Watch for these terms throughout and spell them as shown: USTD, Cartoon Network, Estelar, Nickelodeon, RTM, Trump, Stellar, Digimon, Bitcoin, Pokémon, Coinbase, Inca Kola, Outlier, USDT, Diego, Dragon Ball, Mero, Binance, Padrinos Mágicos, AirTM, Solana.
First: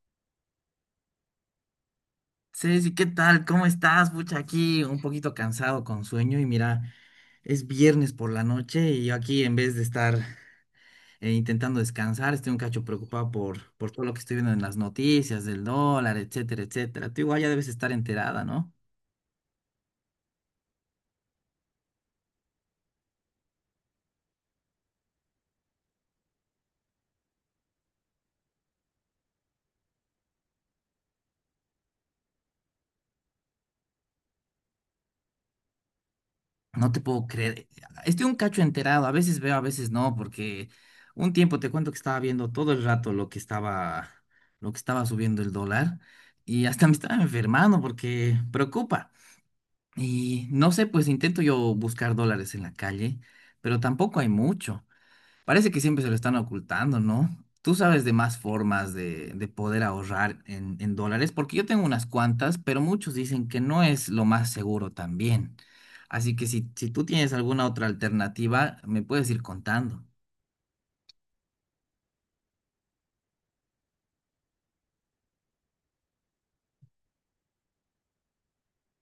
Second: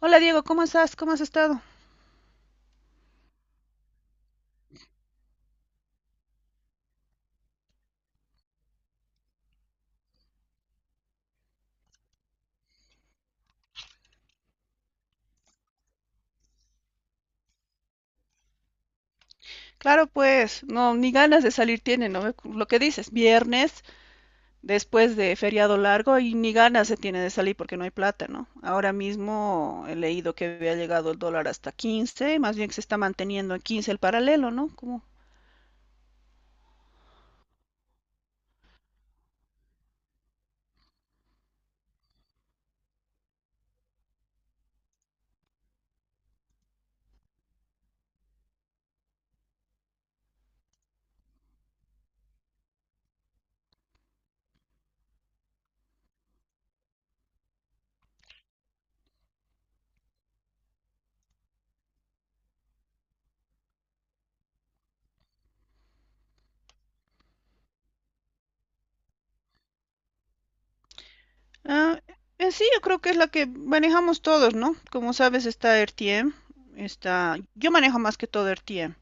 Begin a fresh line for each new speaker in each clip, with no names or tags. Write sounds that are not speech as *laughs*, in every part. Hola Diego, ¿cómo estás? ¿Cómo has estado?
Ceci, ¿qué tal? ¿Cómo estás? Pucha, aquí un poquito cansado con sueño y mira, es viernes por la noche y yo aquí en vez de estar intentando descansar, estoy un cacho preocupado por todo lo que estoy viendo en las noticias del dólar, etcétera, etcétera. Tú igual ya debes estar enterada, ¿no?
Claro, pues, no, ni ganas de salir tiene, ¿no? Lo que dices, viernes, después de feriado largo, y ni ganas se tiene de salir porque no hay plata, ¿no? Ahora mismo he leído que había llegado el dólar hasta 15, más bien que se está manteniendo en 15 el paralelo, ¿no? Como,
No te puedo creer. Estoy un cacho enterado, a veces veo, a veces no, porque un tiempo te cuento que estaba viendo todo el rato lo que estaba subiendo el dólar y hasta me estaba enfermando porque preocupa. Y no sé, pues intento yo buscar dólares en la calle, pero tampoco hay mucho. Parece que siempre se lo están ocultando, ¿no? Tú sabes de más formas de poder ahorrar en dólares, porque yo tengo unas cuantas, pero muchos dicen que no es lo más seguro también. Así que si tú tienes alguna otra alternativa, me puedes ir contando.
ah, en sí, yo creo que es la que manejamos todos, ¿no? Como sabes, está RTM, yo manejo más que todo RTM.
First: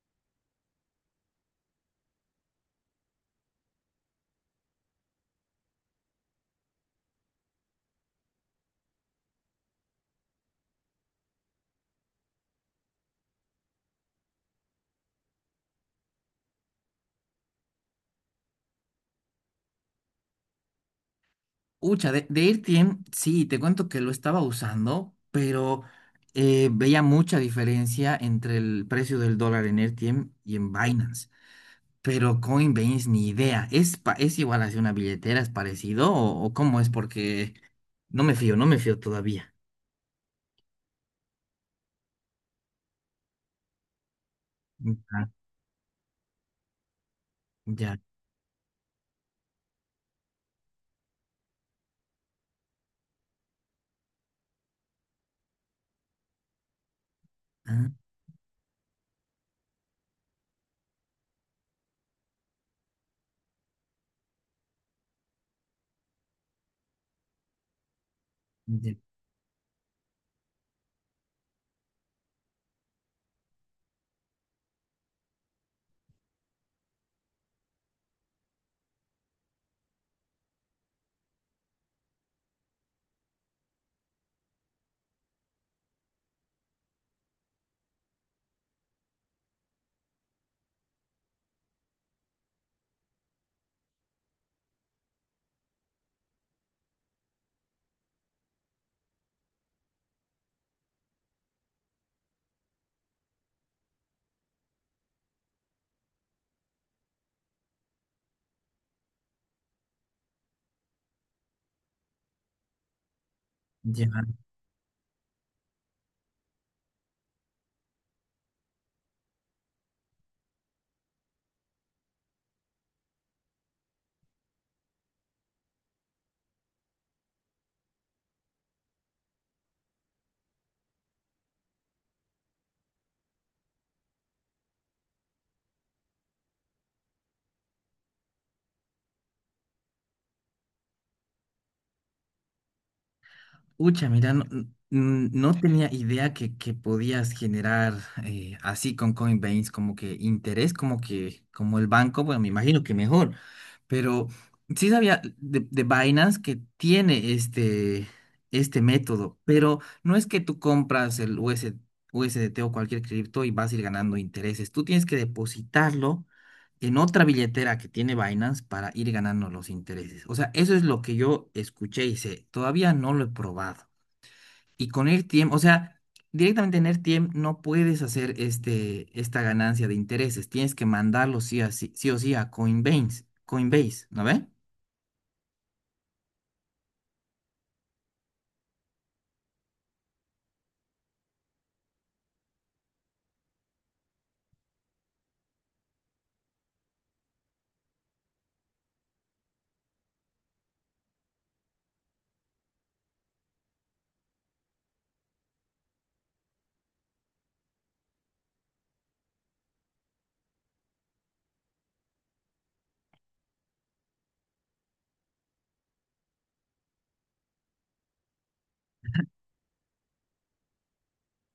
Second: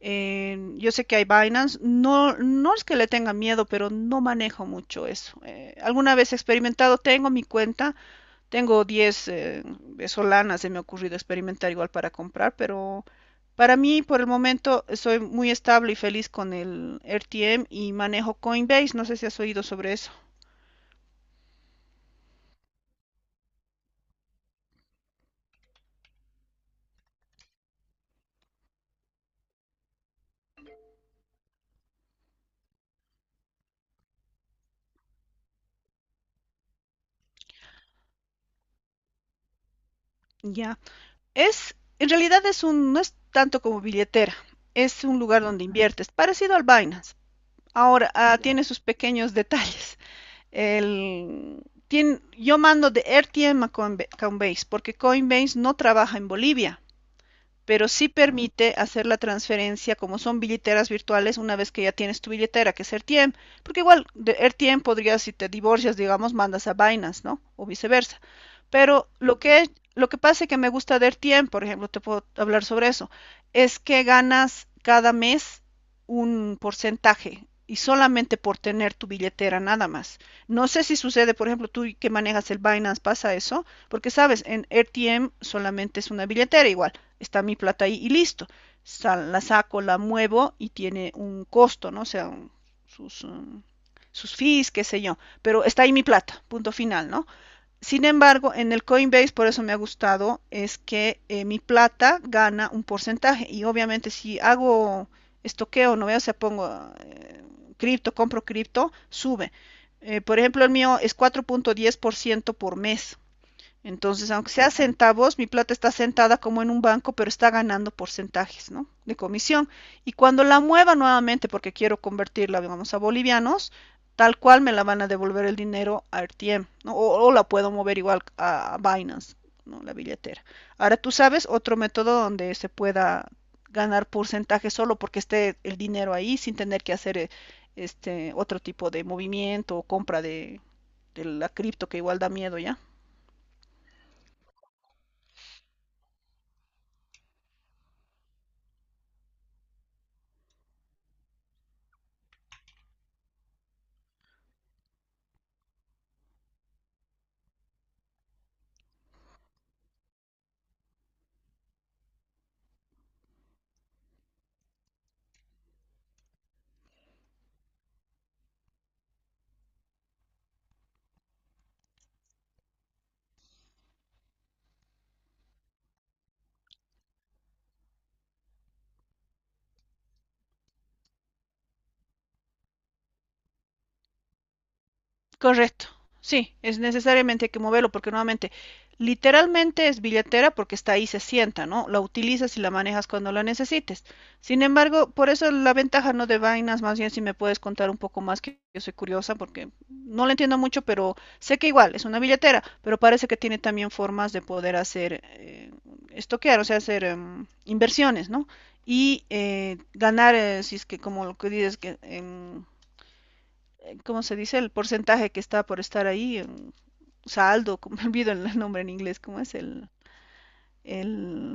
Yo sé que hay Binance, no, no es que le tenga miedo, pero no manejo mucho eso. Alguna vez he experimentado, tengo mi cuenta, tengo 10 solanas, se me ha ocurrido experimentar igual para comprar, pero para mí por el momento soy muy estable y feliz con el RTM y manejo Coinbase, no sé si has oído sobre eso.
Ucha, de AirTM, sí, te cuento que lo estaba usando, pero veía mucha diferencia entre el precio del dólar en AirTM y en Binance. Pero Coinbase ni idea. ¿Es, es igual hacia una billetera? ¿Es parecido? O cómo es? Porque no me fío todavía.
Ya, en realidad no es tanto como billetera, es un
Ya,
lugar donde inviertes, parecido al Binance.
ya,
Ahora, tiene sus pequeños detalles. el, yo mando de RTM a Coinbase porque Coinbase no trabaja en Bolivia pero
ah,
sí permite hacer la transferencia como son billeteras virtuales una vez que ya tienes tu billetera, que es AirTM, porque igual de AirTM podrías, si te divorcias, digamos, mandas a Binance, ¿no? O viceversa.
ya,
Pero lo que pasa es que me gusta de AirTM, por ejemplo, te puedo hablar sobre eso, es que ganas cada mes un porcentaje y solamente por tener tu billetera nada más. No sé si sucede, por ejemplo, tú que manejas el Binance, pasa eso, porque sabes, en RTM solamente es una billetera igual, está mi plata ahí y listo. Sal- la saco, la muevo y tiene un costo, ¿no? O sea, un- sus, um, sus fees, qué sé yo, pero está ahí mi plata, punto final, ¿no? Sin embargo, en el Coinbase, por eso me ha gustado, es que mi plata gana un porcentaje y obviamente si hago estoqueo, no veo, o sea, pongo eh, cripto, compro cripto, sube. Por ejemplo, el mío es 4.10% por ciento por mes. Entonces,
ya.
aunque sea centavos, mi plata está sentada como en un banco, pero está ganando porcentajes, ¿no? De comisión. Y cuando la mueva nuevamente, porque quiero convertirla, digamos, a bolivianos, tal cual me la van a devolver el dinero a RTM, ¿no? O la puedo mover igual a Binance, ¿no? La billetera. Ahora tú sabes otro método donde se pueda ganar porcentajes solo porque esté el dinero ahí sin tener que hacer este otro tipo de movimiento o compra de la cripto que igual da miedo ya.
Ucha, mira, no, no tenía idea que podías generar así con Coinbase como que interés, como que, como el banco, bueno, me imagino que mejor, pero sí sabía de Binance que tiene este método, pero no es que tú compras el US USDT o cualquier cripto y vas a ir ganando intereses, tú tienes que depositarlo en otra billetera que tiene Binance para ir ganando los intereses. O sea, eso es lo que yo escuché y sé, todavía no lo he probado. Y con RTM, o sea, directamente en RTM no puedes hacer esta ganancia de intereses. Tienes que mandarlo sí, sí o sí a Coinbase, Coinbase, ¿no ve?
Correcto. Sí, es necesariamente hay que moverlo porque nuevamente, literalmente es billetera porque está ahí, se sienta, ¿no? La utilizas y la manejas cuando la necesites. Sin embargo, por eso la ventaja no de vainas, más bien si me puedes contar un poco más, que yo soy curiosa porque no la entiendo mucho, pero sé que igual es una billetera, pero parece que tiene también formas de poder hacer, estoquear, o sea, hacer inversiones, ¿no? Y ganar, si es que como lo que dices, que ¿cómo se dice? El porcentaje que está por estar ahí, en saldo, *laughs* me olvido el nombre en inglés, ¿cómo es?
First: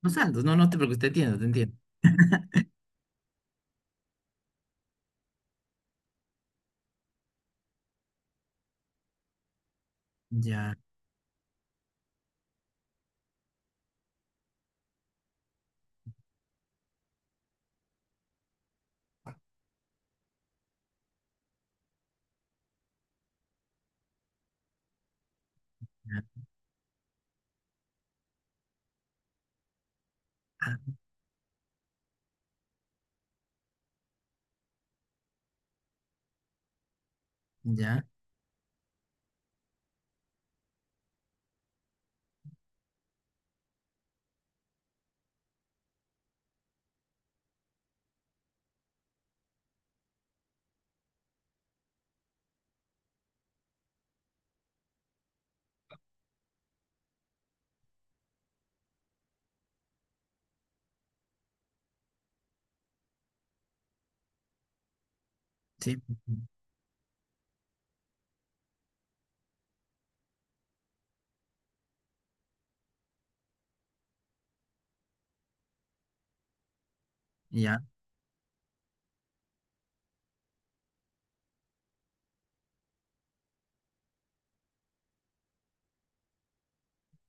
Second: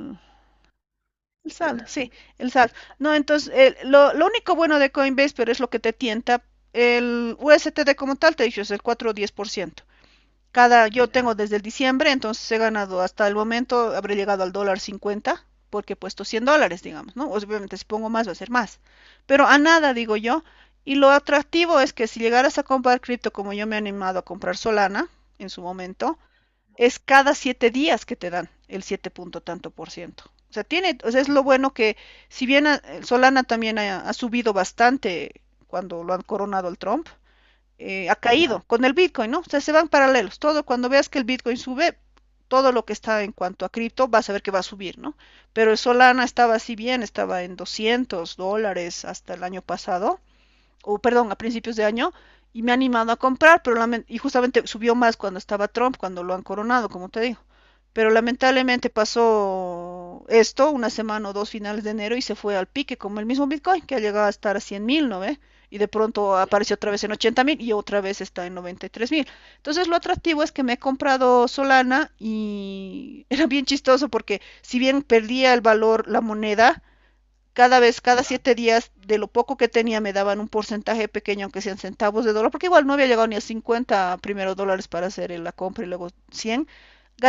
Los saldos, no, no te preocupes, te entiendo, te
el
entiendo.
saldo, sí, el saldo. No, entonces, lo único bueno de Coinbase, pero es lo que te tienta, el USTD como tal, te he dicho, es el 4 o 10%
Ya,
cada, yo tengo desde el diciembre, entonces he ganado hasta el momento, habré llegado al dólar 50, porque he puesto $100, digamos, ¿no? Obviamente si pongo más va a ser más. Pero a nada, digo yo. Y lo atractivo es que si llegaras a comprar cripto como yo me he animado a comprar Solana en su momento,
ya,
es cada 7 días que te dan el 7 punto tanto por ciento. O sea,
ah,
tiene, o sea, es lo bueno que si bien a- Solana también ha subido bastante cuando lo han coronado el Trump,
ya,
ha caído con el Bitcoin, ¿no? O sea, se van paralelos. Todo cuando veas que el Bitcoin sube, todo lo que está en cuanto a cripto, vas a ver que va a subir, ¿no? Pero el Solana estaba así bien, estaba en $200 hasta el año pasado o perdón, a principios de año, y me ha animado a comprar, pero y justamente subió más cuando estaba Trump, cuando lo han coronado, como te digo. Pero lamentablemente pasó esto, una semana o dos finales de enero, y se fue al pique, como el mismo Bitcoin, que ha llegado a estar a 100 mil, ¿no ve? Y de
sí,
pronto apareció otra vez en 80 mil y otra vez está en 93 mil. Entonces lo atractivo es que me he comprado Solana y *laughs* era bien chistoso porque si bien perdía el valor la moneda, cada
ya.
vez, cada 7 días, de lo poco que tenía, me daban un porcentaje pequeño, aunque sean centavos de dólar, porque igual no había llegado ni a 50 primero dólares para hacer la compra y luego 100,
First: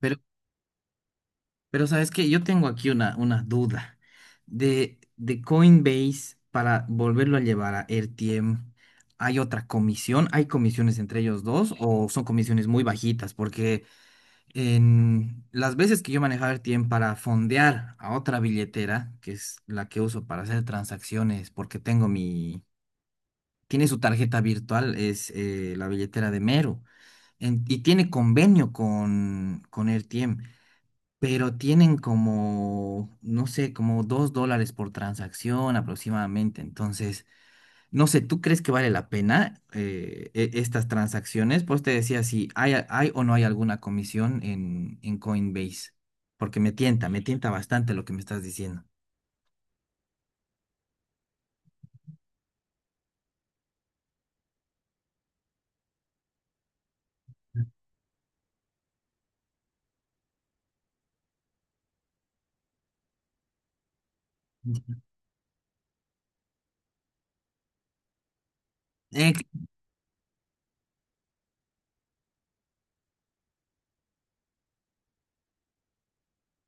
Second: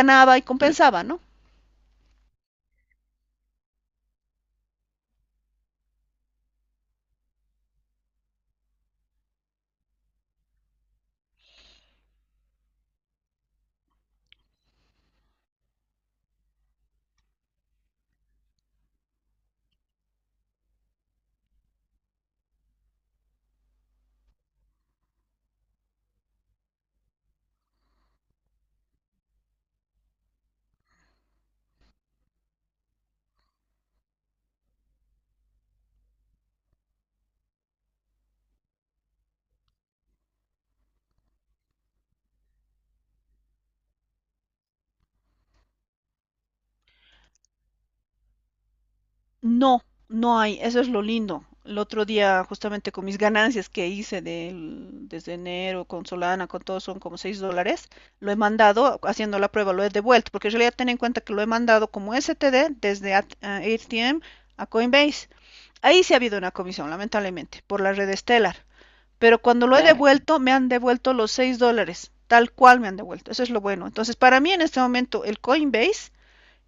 Pero,
y compensaba, ¿no?
pero ¿sabes que yo tengo aquí una duda de Coinbase para volverlo a llevar a RTM? ¿Hay otra comisión? ¿Hay comisiones entre ellos dos o son comisiones muy bajitas? Porque en las veces que yo manejaba el tiempo para fondear a otra billetera, que es la que uso para hacer transacciones, porque tengo mi, tiene su tarjeta virtual, es la billetera de Mero, y tiene convenio con Airtiem, pero tienen como, no sé, como dos dólares por transacción aproximadamente. Entonces, no sé, ¿tú crees que vale la pena estas transacciones? Pues te decía si hay, hay o no hay alguna comisión en Coinbase, porque me tienta bastante lo que me estás diciendo.
No, no hay, eso es lo lindo. El otro día, justamente con mis ganancias que hice del- desde enero con Solana, con todo, son como 6 dólares, lo he mandado, haciendo la prueba, lo he devuelto, porque en realidad ten en cuenta que lo he mandado como STD desde AT- a ATM a
*laughs*
Coinbase. Ahí sí ha habido una comisión, lamentablemente, por la red Stellar, pero
Ex-
cuando lo he, claro, devuelto, me han devuelto los 6 dólares, tal cual me han devuelto, eso es lo bueno. Entonces, para mí en este momento, el Coinbase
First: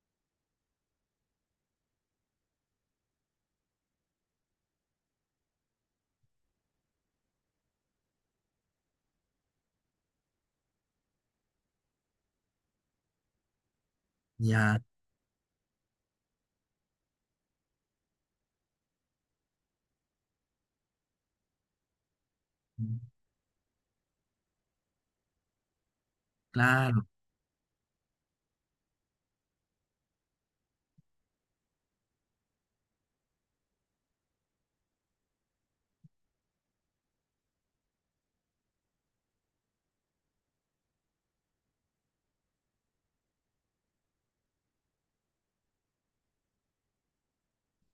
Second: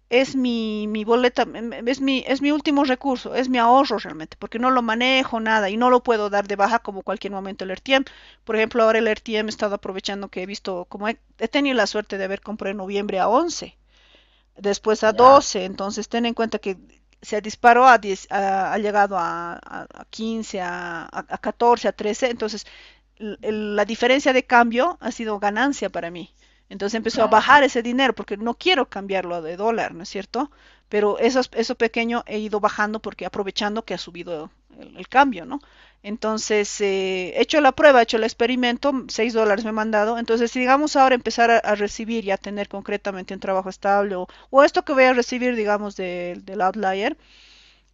es mi boleta, es mi último recurso, es mi ahorro realmente, porque no lo manejo nada y no lo puedo dar de baja como cualquier momento el RTM. Por ejemplo, ahora el RTM he estado aprovechando que he visto, como he tenido la suerte de haber comprado en noviembre a 11
ya,
después a 12 entonces ten en cuenta que se disparó a 10, ha llegado a 15, a 13, entonces la diferencia de cambio ha sido ganancia para mí. Entonces
claro,
empezó a, claro, bajar ese dinero porque no quiero cambiarlo de dólar, ¿no es cierto? Pero eso pequeño he ido bajando porque aprovechando que ha subido el cambio, ¿no? Entonces, he hecho la prueba, he hecho el experimento, 6 dólares me han mandado. Entonces, si digamos ahora empezar a recibir y a tener concretamente un trabajo estable o esto que voy a recibir, digamos, del Outlier,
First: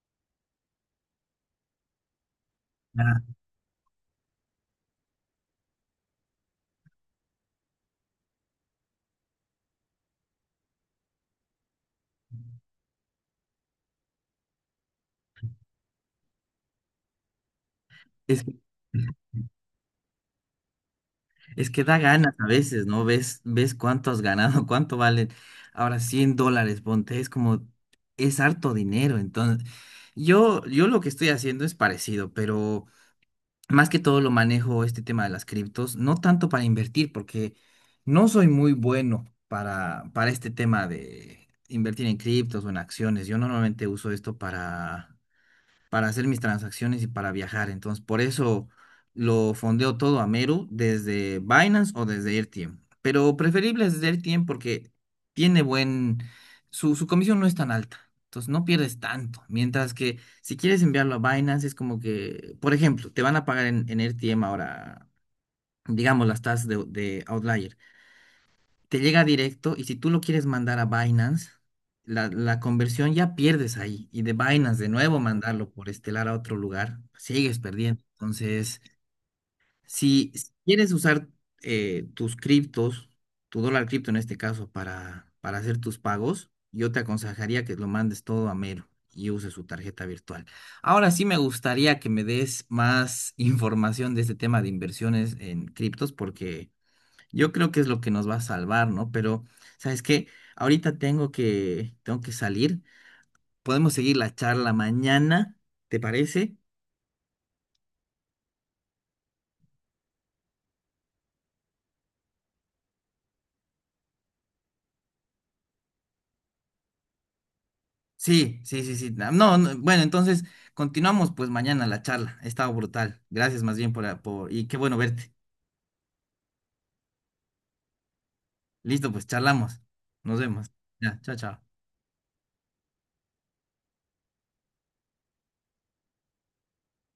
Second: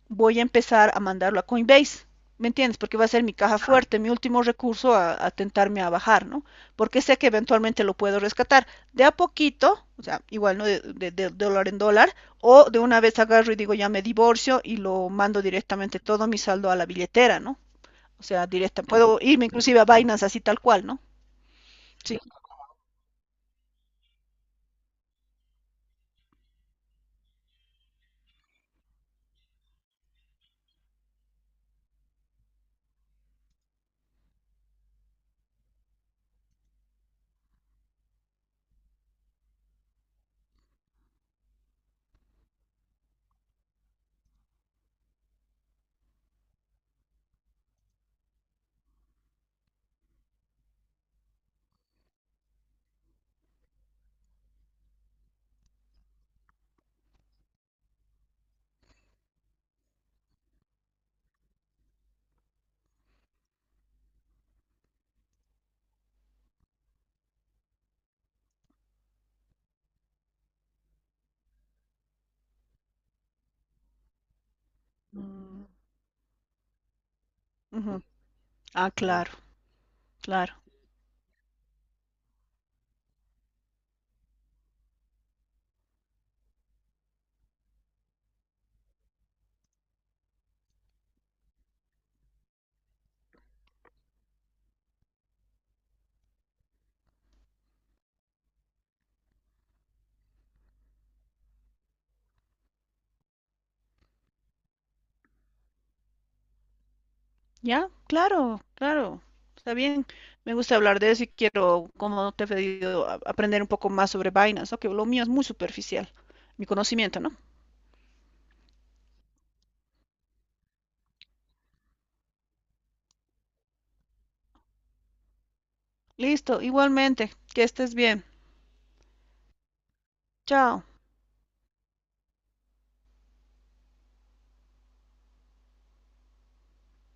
voy a empezar a mandarlo a Coinbase. ¿Me entiendes? Porque va a ser
ya.
mi caja fuerte, mi último recurso tentarme a bajar, ¿no? Porque sé que eventualmente lo puedo rescatar de a poquito, o sea, igual, ¿no? De dólar en dólar, o de una vez agarro y digo ya me divorcio y lo mando directamente todo mi saldo a la billetera, ¿no? O
Es
sea,
que,
directa. Puedo irme inclusive a Binance así tal cual, ¿no?
es que da
Sí.
ganas a veces, ¿no? Ves, ves cuánto has ganado, *laughs* cuánto valen. Ahora 100 dólares, ponte, es como, es harto dinero. Entonces, yo lo que estoy haciendo es parecido, pero más que todo lo manejo este tema de las criptos, no tanto para invertir, porque no soy muy bueno para este tema de invertir en criptos o en acciones. Yo normalmente uso esto para hacer mis transacciones y para viajar. Entonces, por eso lo fondeo todo a Meru desde Binance o desde RTM. Pero preferible es desde RTM porque tiene buen, su comisión no es tan alta. Entonces no pierdes tanto. Mientras que si quieres enviarlo a Binance, es como que, por ejemplo, te van a pagar en RTM ahora, digamos, las tasas de Outlier te llega directo y si tú lo quieres mandar a Binance, la conversión ya pierdes ahí. Y de Binance de nuevo
Mm,
mandarlo por Estelar a otro lugar, sigues
ujú.
perdiendo. Entonces,
Ah, claro,
si
claro.
quieres usar tus criptos, tu dólar cripto en este caso, para hacer tus pagos, yo te aconsejaría que lo mandes todo a Mero y uses su tarjeta virtual. Ahora sí me gustaría que me des más *laughs* información de este tema de inversiones en criptos porque yo creo que es lo que nos va a salvar, ¿no? Pero ¿sabes qué? Ahorita tengo que salir. Podemos seguir la charla mañana, ¿te parece?
Ya, claro, claro. Está bien. Me gusta hablar de eso y quiero, como te he pedido, aprender un poco más sobre Binance, ¿no? Que lo mío es muy superficial, mi conocimiento, ¿no?
Sí, sí, sí, sí. No, no, bueno, entonces continuamos pues mañana la charla. Ha estado brutal. Gracias más bien por, ah, por, y qué bueno verte.
Listo, igualmente. Que estés bien.
Listo, pues charlamos. Nos vemos.
Chao.
Ya, chao, chao.